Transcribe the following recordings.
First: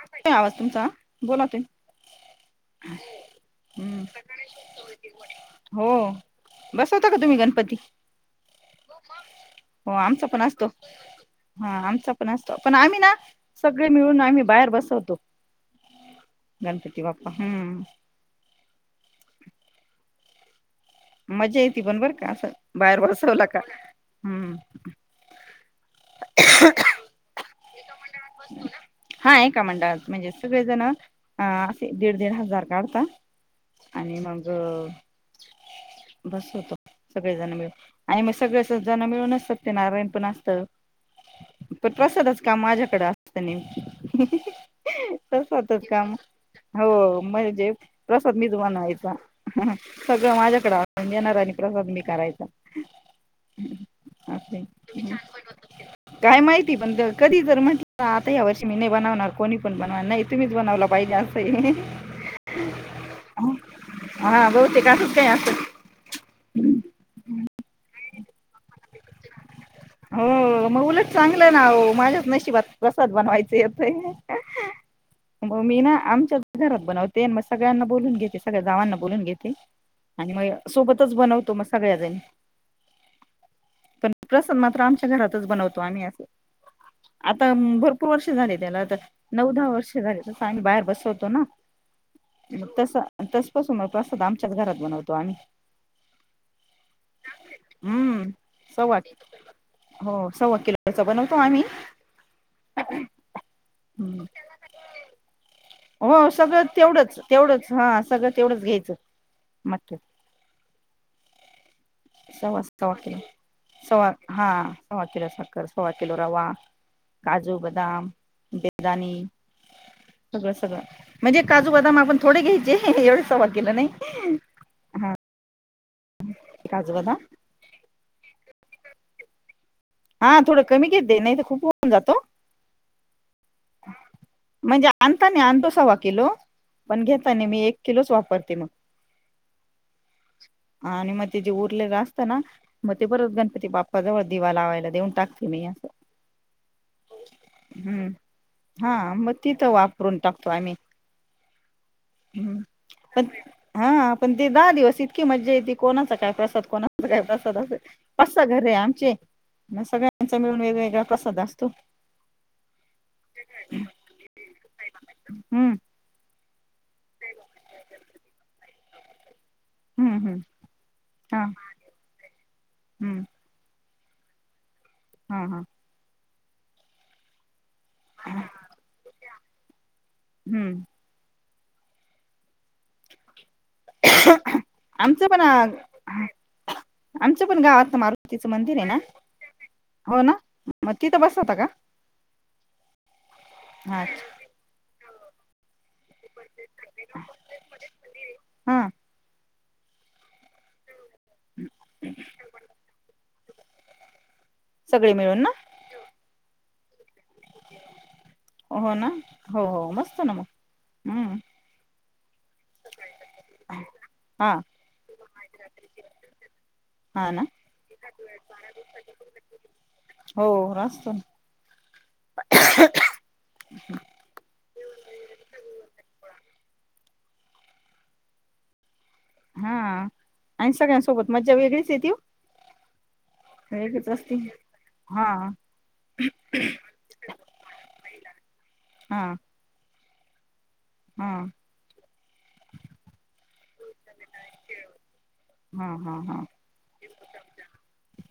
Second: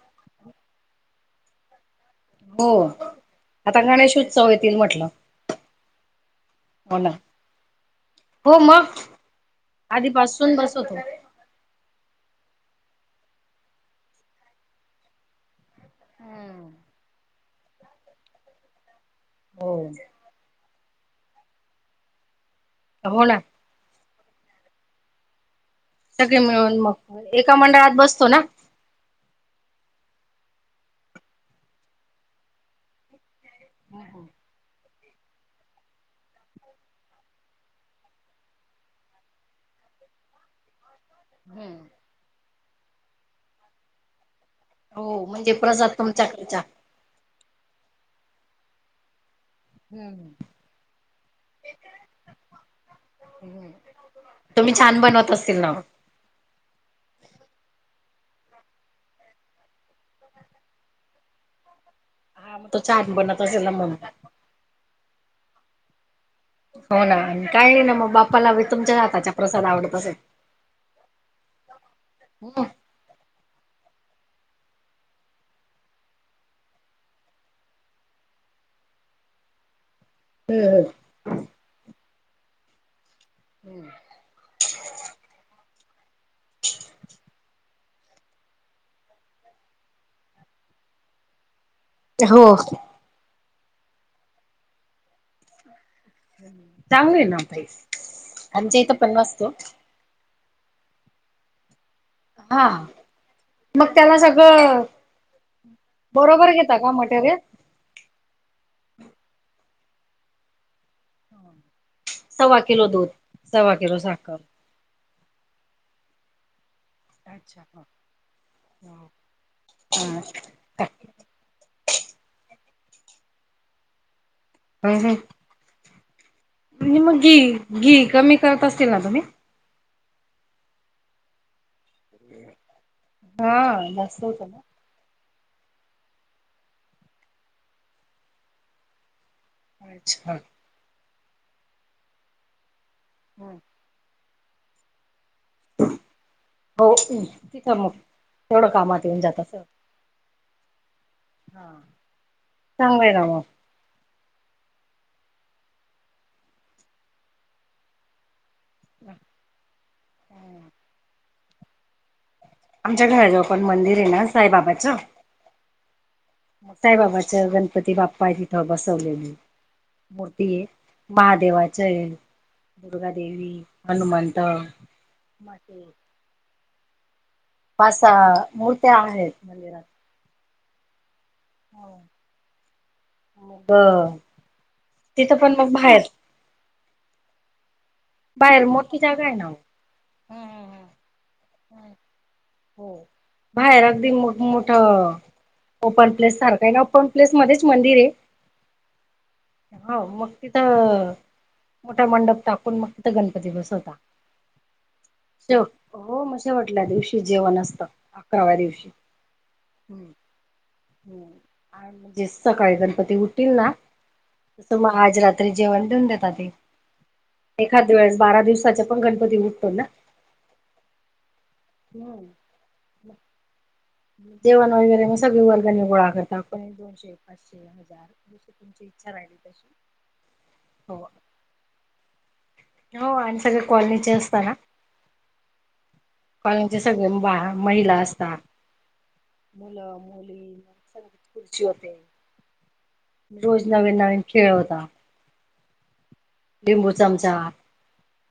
हातय आवाज तुमचा बोला त हो आता हम्म, गणेशोत्सव येतील म्हटलं हो हो बसवता ना का तुम्ही गणपती हो मग हो आमचा पण आधीपासून असतो. बसवतो हा आमचा असत. पण, आम्ही ना सगळे मिळून आम्ही बाहेर बसवतो हम्म गणपती बा्पा हम्म.. हो मज्जा येतती पण, बर का असं बाहेर हो ना बसवला का हम्म.. सगळे मिळून मग एका मंडळात बसतो ना हा आहे? का मंडळात म्हणजे सगळे जण अस दीड, दीड हजार काढतात आणि हम्म मग, बस होत. सगळेजण मिळून आणि मग सगळे जण मिळूनच सत्य नारायण पण असतं. पण, प्रसादच का माझ्याकडे असतं न हो तस म्हणजे होतच प्रसाद काम तुमच्याकडचा हो म्हणजे.. प्रसाद मझवन आयता ह हम्म माझ्याकडे येणारा आणि प्रसाद मी करायचा. अस तुम्ही छान बनवत असतील ना काय माहिती पण कधी तर म्हटलं, आता या वर्षी मी नाही बनवणार कोणी पण बनवणार नाही. तुम्हीच बनवला पाहिजे असं. हा मग तो छानपणत असेला म्हणतात. तेय अस. हो ना, काय आहे ना मग बाप्पाला तुमच्या हाताच्या प्र हो मग उलट चांगलं ना, माझ्याच हम्म नशिबात प्रसाद बनवायचे. [unintelligible] म मी ना, आमच्या घरात बनवते मग सगळ्यांना बोलून घेते सगळ्या गावांना बोलून घेते. आणि मग सोबतच बनवतो मग सगळ्याजणी पण प्रसन म बनतो आम्ही अस आता भरपूर वर्ष झाले त्याला तर नऊ दहा वर्ष झाले तस आम्ही बाहेर बसवतो ना हो म तस तसपासून मग प्रसाद आमच्याच घरात बनवतो आम्ही चांगलं आहे ना पाई हम्म अच्या इथ सव्वा पण वाचतो हो सव्वा किलच बनवतो आम्ही हा मग त्याला सगळं हो बरोबर सगळं घेता का तेवढंच मटेरियल? तेवढंच हा सगळं तेवढंच घ्यायचं माते सव्वा स्वा सवा दूध. किलो सव्वा किलो सवा साखर. हा सवा किला साखर स्वा किो रवा काजू अच्छा हो बदम हो. बिदणी सगळं सगळं म्हणजे काजू बदाम आपण थोडे घ्यायचे एवढे सभाग केलं नाही वस काजू आणि बदाम मग घी घी कमी करत असतील ना तुम्ही हा थोडं कमी घेत दे नाही तर खूप होऊन जातो हा बसू तला म्हणजे आणतो सवा किलो पण घेता नाही मी एक किलोच वापरते मग अच्छा आणि मग ते जे उरलेलं असत ना मग ते परत हम्म. गणपती बाप्पा जवळ दिवा लावायला देऊन टाकत हो तिथ आहे मग हम्म थोडं हा मग तिथं वापरून टाकतो आम्ही हा हम्म चांगय ना पण म हा पण ते दहा दिवस इतकी मजा येते कोणाचा काय प्रसाद कोणाचा काय प्रसाद अस घर आहे आमचे सगळ्यांचा मिळून वेगवेगळा कसाद असतो माच्या घराजव पण मंदिर आहे ना साईबाबाच हम्म साईबाबाच्या गणपती बाप्पा तिथं बसवलेले हम्म हम्म मूर्ती आहे हा महादेवाचे हम्म दुर्गादेवी हनुमंत हा म हा पा अस मूर्त्या आहेत मिरात हम्म हो ब तिथं पण मग बाहेर आमचं पण गावात ना मारुतीचं बाहेर मंदिर आहे ना मोठी जागा ना ओ. हो ना मग तिथं बस होता का हो बाहेर हा अगदी मोठ ओपन प्लेस सारखा आहे ना ओपन प्लेस मध्येच मंदिर आहे हा होा मग तिथं मोठा मंडप टाकून मग तिथं गणपती बसवता सगळे मिळून ना ेव हो मे वाटल्या दिवशी जेवण असत हो ना हो हो मस्त ना मग हम्म आणि म्हणजे सकाळी गणपती उठतील ना हा तसं मग आज रात्री जेवण देऊन देत तेी हा ना एखाद वेळेस बारा दिवसाचा पण गणपती उठतो ना हो असतो ना हम्म जेवण वगैरे मग सगळे वर्गाने गोळा करतात को दोनशे पाचशे हजार तुमची इच्छा राहिली तशी हा आणि हो सगळ्यांसोबत मज्जा वेगळीच येत हो आणि सगळे कॉलनीचे असतना हा कॉचे सगळे बा महिला असतात हा मुलं मुली हा संगीत खुर्ची होते रोज नवीन नवीन खेळ होता हा हा हा लिंबू चमचा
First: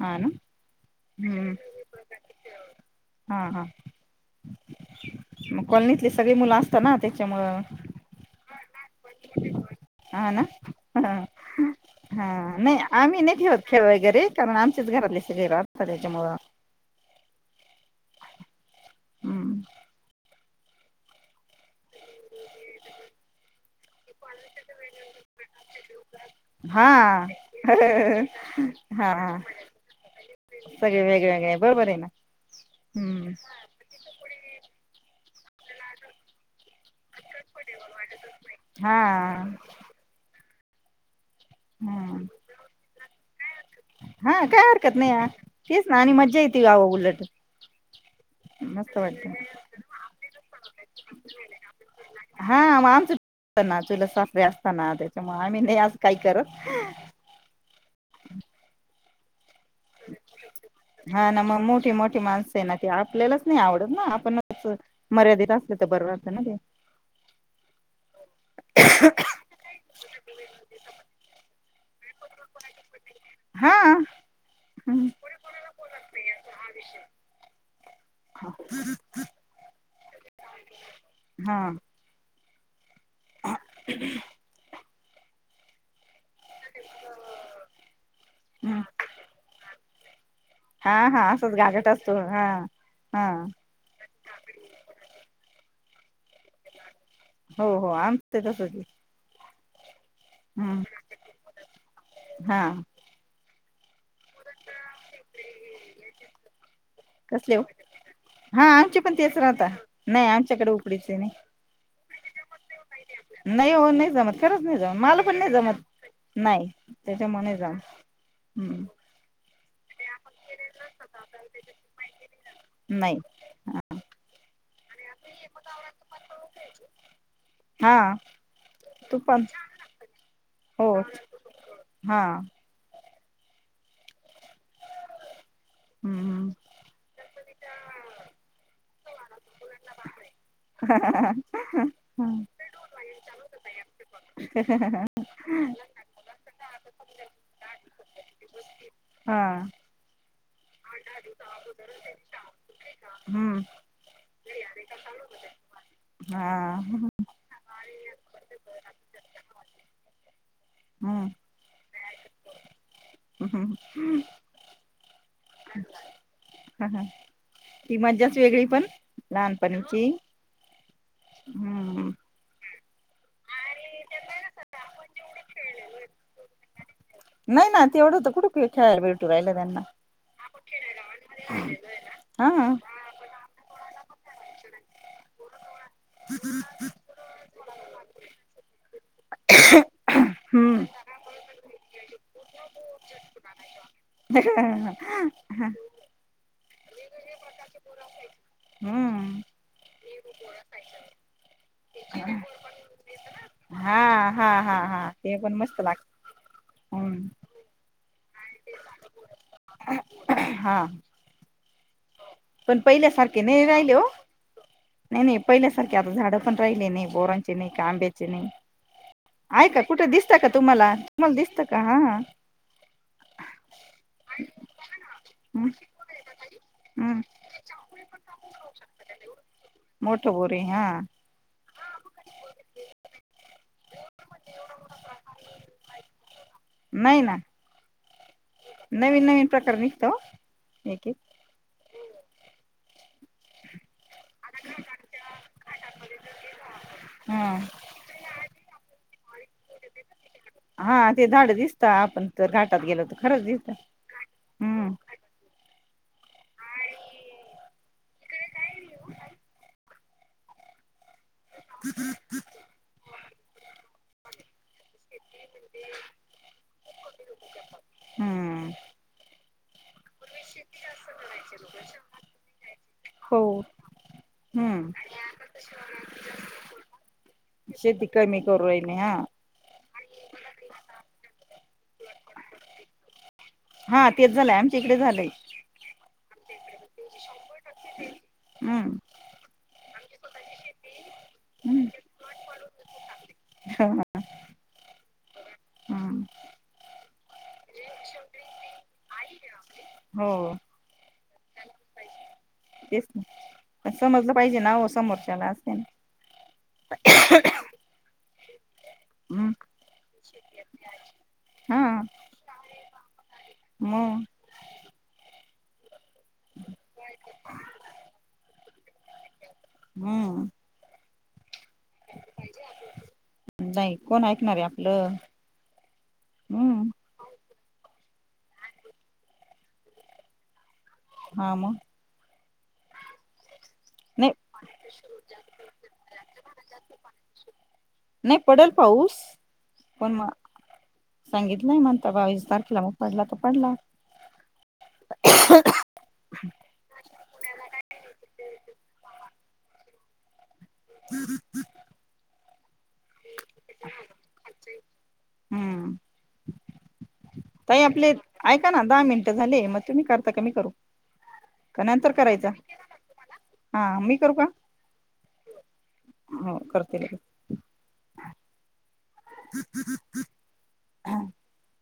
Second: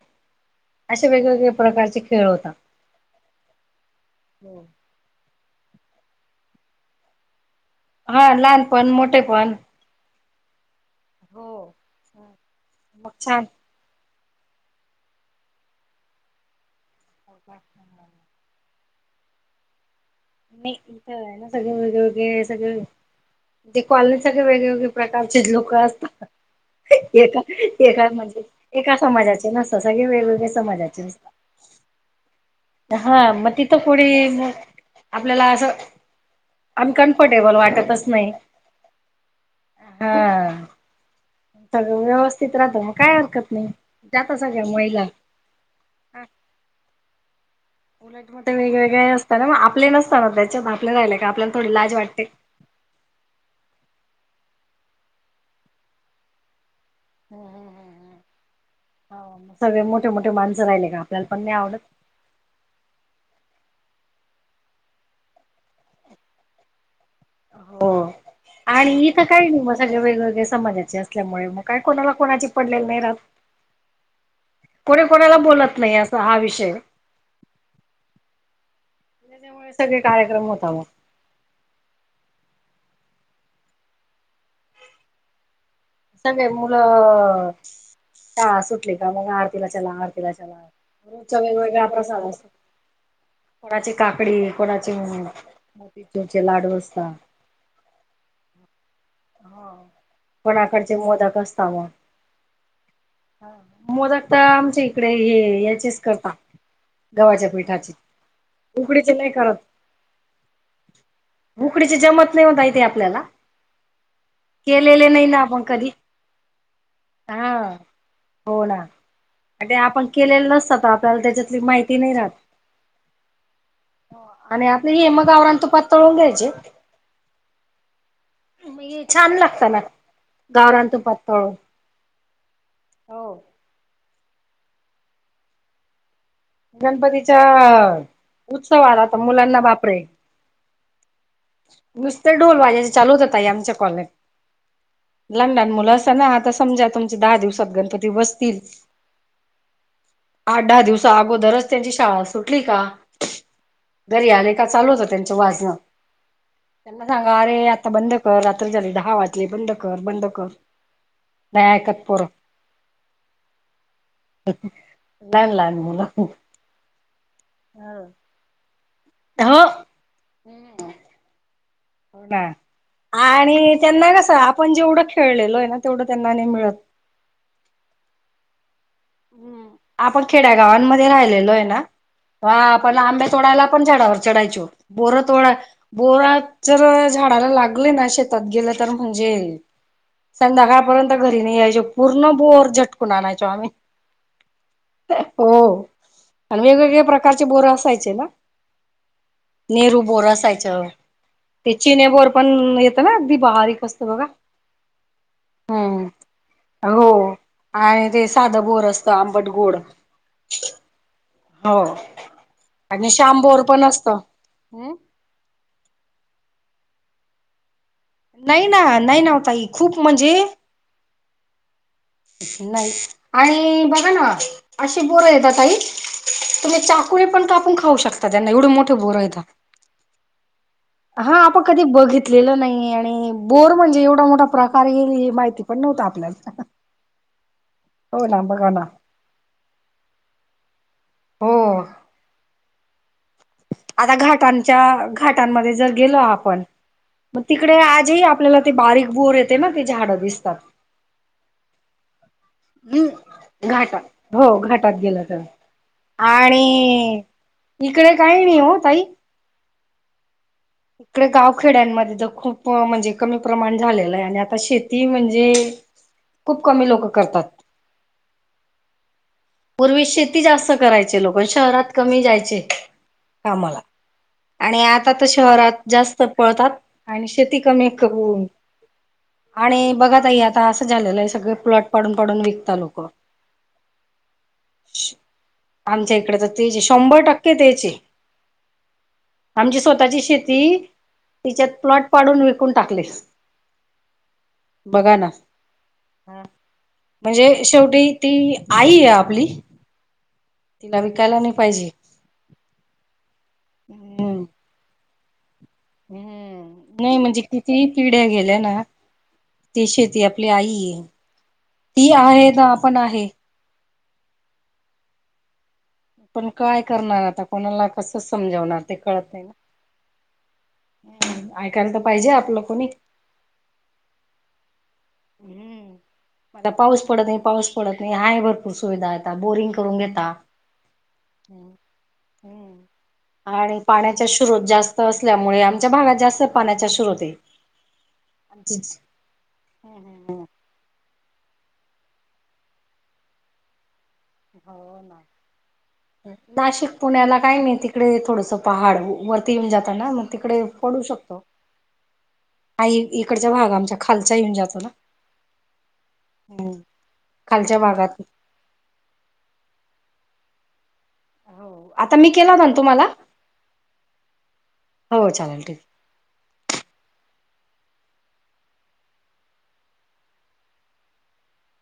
ह ना असे वेगवेगळे्या हम्म प्रकारचे खेळ होतात हा हा मग कॉलनीतले सगळे मुलं असतात ना त्याच्यामुळ हा लहानपण मोठे पण हा ना हो हा नाही मग आम्ही नाही छान ठेऊत खेळ वगैरे कारण आमचेच घरातली सले रात त्याच्यामुळं हो का हम्म नाही इथं आहे ना सगळे वेग वेगळे सगळे ण तेे क्ॉलनीसाठी वेगळे वगळे प्रकारचे लोक हा असतात एका एका म्हणजे एका हा हा समाजाचे नसत सगळे वेगवेगळे्या समाजाचे सगळे नसतात वेगवेगळे बरोबर आहे ना हम्म हा मग तिथं कोणी मग आपल्याला असं अनकम्फर्टेबल वाटतच नाही हा हा सगळं हम्म व्यवस्थित राहत काय हरकत नाही जाता हा काय सगळ्या हरकत महिला नाही तेीच ना आणि मज्जा येते गावं उलट उलट म मस्त वेगवेगळे वाटत असतना ना मग आपले नसतना त्याच्यात आपले राहिले का आपल्याला थोडी लाज वाटते हा आमच ना असताना त्याच्यामुळे आम्ही नाही आज काही करत हम् हम् हम् हम् ह मस् हा ना मग आवडत मोठी मोठी माणस आहे ना त आपल्यालाच नाही आवडत ना आपणच मर्यादित असल तर बरोबरत ना ते हो आणि इथं काही नाही मग सगळ वेगवेगळ्या समाजाचे असल्यामुळे काय कोणाला कोणाची पडलेली नाही राात हा कोणी कोणाला बोलत नाही असा हा विषय त्याच्यामुळे सगळे कार्यक्रम होता मग ह सगय मुलं त सुटली का मग आरतीला चला आरती हा हा रोजचा असंच वेग ववेगळा गागट प्रसाद हा असतो हा कोणाची काकडी कोणाचे मोती चमचे लाडू असत हो हो आमते तसं की हा पणाकडचे मोदक असत मग हा मोदक आता आमच्या इकडे हे याचेच करता गव्हाच्या कसले हो पिठाचे हा आमचे पण तेच राह्हता नाही आमच्याकडे उकडीचे नाही उकडीचे जमत नाही होताय ते आप नाही होन नाही जमत खरंच नाही जमत मला पण ना नाही आपण जमत कधी नाही त्याच्या हा म जाम हो ना ते आपण केलेलं नसतात आपल्याला त्याच्यातली माहिती नाही राहत नाही आणि आपलं हे मगावरण तु पात तळवून द्यायचे हा तू छान पण लागत ना गावरां हो तो पळून हा हो हम्म गणपतीच्या उत्सव आ आता मुलांना बापरे नुसत हम्म, ढोल वाजाचे चालूत होताई आमच्या कॉलेज लंडाान मुलं असा ना आता समजा तुमचे दहा दिवसात गणपती बसतील हा आठ दहा दिवसा अगोदरच त्यांची शाळा सुटली का हम्म घरी आले चालू हो त्यांच वाजणं हा त्यांना सांगा अरे आता बंद कर रात्री झाली दहा वाजले बंद कर बंद कर हम्म नाही ऐकतपर हम्म, लहान लहान म्ह राखू हा हा. नाान पणची होड आणि त्यांना कस आपण जेवढं खेळलेलो आहे ना तेवढं त्यांना मिळत नाही ना तेवढं होत कुठं खेळायला भेटू राहिलं त्यांना गावमध्ये राहिल आहे ना हा आपला आब तोडाय आपण चडावर चढायचो बोरतो बोरात जर झाडाला लागले ना शेतात गेलं तर म्हणजे हम्म संध्याकाळपर्यंत घरी नाही यायचो पूर्ण बोर झटकून आणायचो आम्ही ह हा हो आणि वेगवेगळ्या प्रकारचे बोर असायचे ना हम्म नेरू बोर असायचं ते चिने बोर पण येतं ना अगदी बारीक हा असत बघा हा हा हा ते पण मस्त हम्म लागत हो हम् आणि ते साधं बोर असत आंबट गोड हा हो पण आणि पहिल्यासारखे श्यामबोर नाही पण राहिले हो असतं हम्म नाही नाही पहिल्यासारखे आता झाड पण राहिले नाही बोरांचे नाही कांब्याचे नाही ना नाही ना ओ ताई आहेय का खूप कुठे म्हणजे दिसत का तुम्हाला मग दिसतात नाही आणि बघा ना अशी बोरं येतात हम्म काई तुम्ही हम्म चाकुळे पण कापून खाऊ शकता त्यांना एवढे मोठे बोर येत मोठ बोर हा आपण कधी बघित लेलं नाही आणि बोर म्हणजे एवढा मोठा प्रकार येईल हे माहिती पण नव्हता आपल्याला नाही ना हो ना ना नवीन नवीन प्रकार निघतो एक एक हो आता घाटांच्या घाटांमध्ये जर गेलो आपण मग हा तिकडे आजही आपल्याला ते बारीक बोर येते ना ते झाडं दिसतात हा ते झाड दिसत आपण तर घाटात गेलो तर खरंच हम् दिसत घाटात हो घाटात हम्म गेलं तर आणि इकडे काही नाही हो तई इकडे गावखेड्यांमध्ये तर खूप म्हणजे कमी प्रमाण झालेलं आहे आणि आता शेती म्हजे े खूप कमी लोक करतात हम्म पूर्वी शेती जास्त करायचे लोक शहरात कमी जायचे हो कामाला आणि हम्म आता तर शहरात जास्त पळतात आणि शेती कमी कमी होऊन करू राहिली हा आणि बघा तई आता असं झालेलं आहे सगळ प्लॉट पडून पडून विकत लोक. हा तेच झालंय आमच्या इकडे झालंय आमच्या इकडे तर तेचे शंभर टक्के त्याचे हम्म. स्ःची शेती तिच्यात प्लॉट पाडून विकून टाकली. हा. बघा ना ह म्हणजे शेवटी ती आई आहे आपली हो तिला विकायला नाही पाहिजे. तेच समजलं हम्म पाहिजे ना हो समोरच्यालाच हम्म नाही म्हणजे कितीही पिढ्या गेल्या ना. हम्म ती शेती आपली आई आहे हा ती आहे ना आपण आहे. मग पण काय करणार आता कोणाला कस समजावणार ते कळत नाही ना. हम्म. ह ऐकायला तर पाहिजे आपलं कोणी नाही कोण ऐकणार आहे आपलं हम्म आता हम्म पाऊस पडत नाही पाऊस पडत. हाय भरपूर सुविधा आहेता बोरिंग करून घेता. हा हम्म. मग आणि पाण्याचा नाही स्रोत जास्त असल्यामुळे आमच्या भागात जास्त पाण्याचा स्रोत आहे. नाही पडेल पाऊस पण मग सांगितलंय म्हणता बावीस तारखेला मग पडला तर पडला. हो नाशिक पुण्याला काय मी तिकडे थोडस पहाड वरती येऊन जाताना मग तिकडे पडू शकतो. नाही इकडचा भाग आमच्या खालचा येऊन जातो ना. हम्म हम्म. खालच्या ताई आपले भागात ऐका ना दहा मिनट. झाले मग तुम्ही करता की मी करू. का हो नंतर आता मी करायचं केला होता ना तुम्हाला हा मी करू का? हो चालेल ठीक. हो करते. [unintelligible]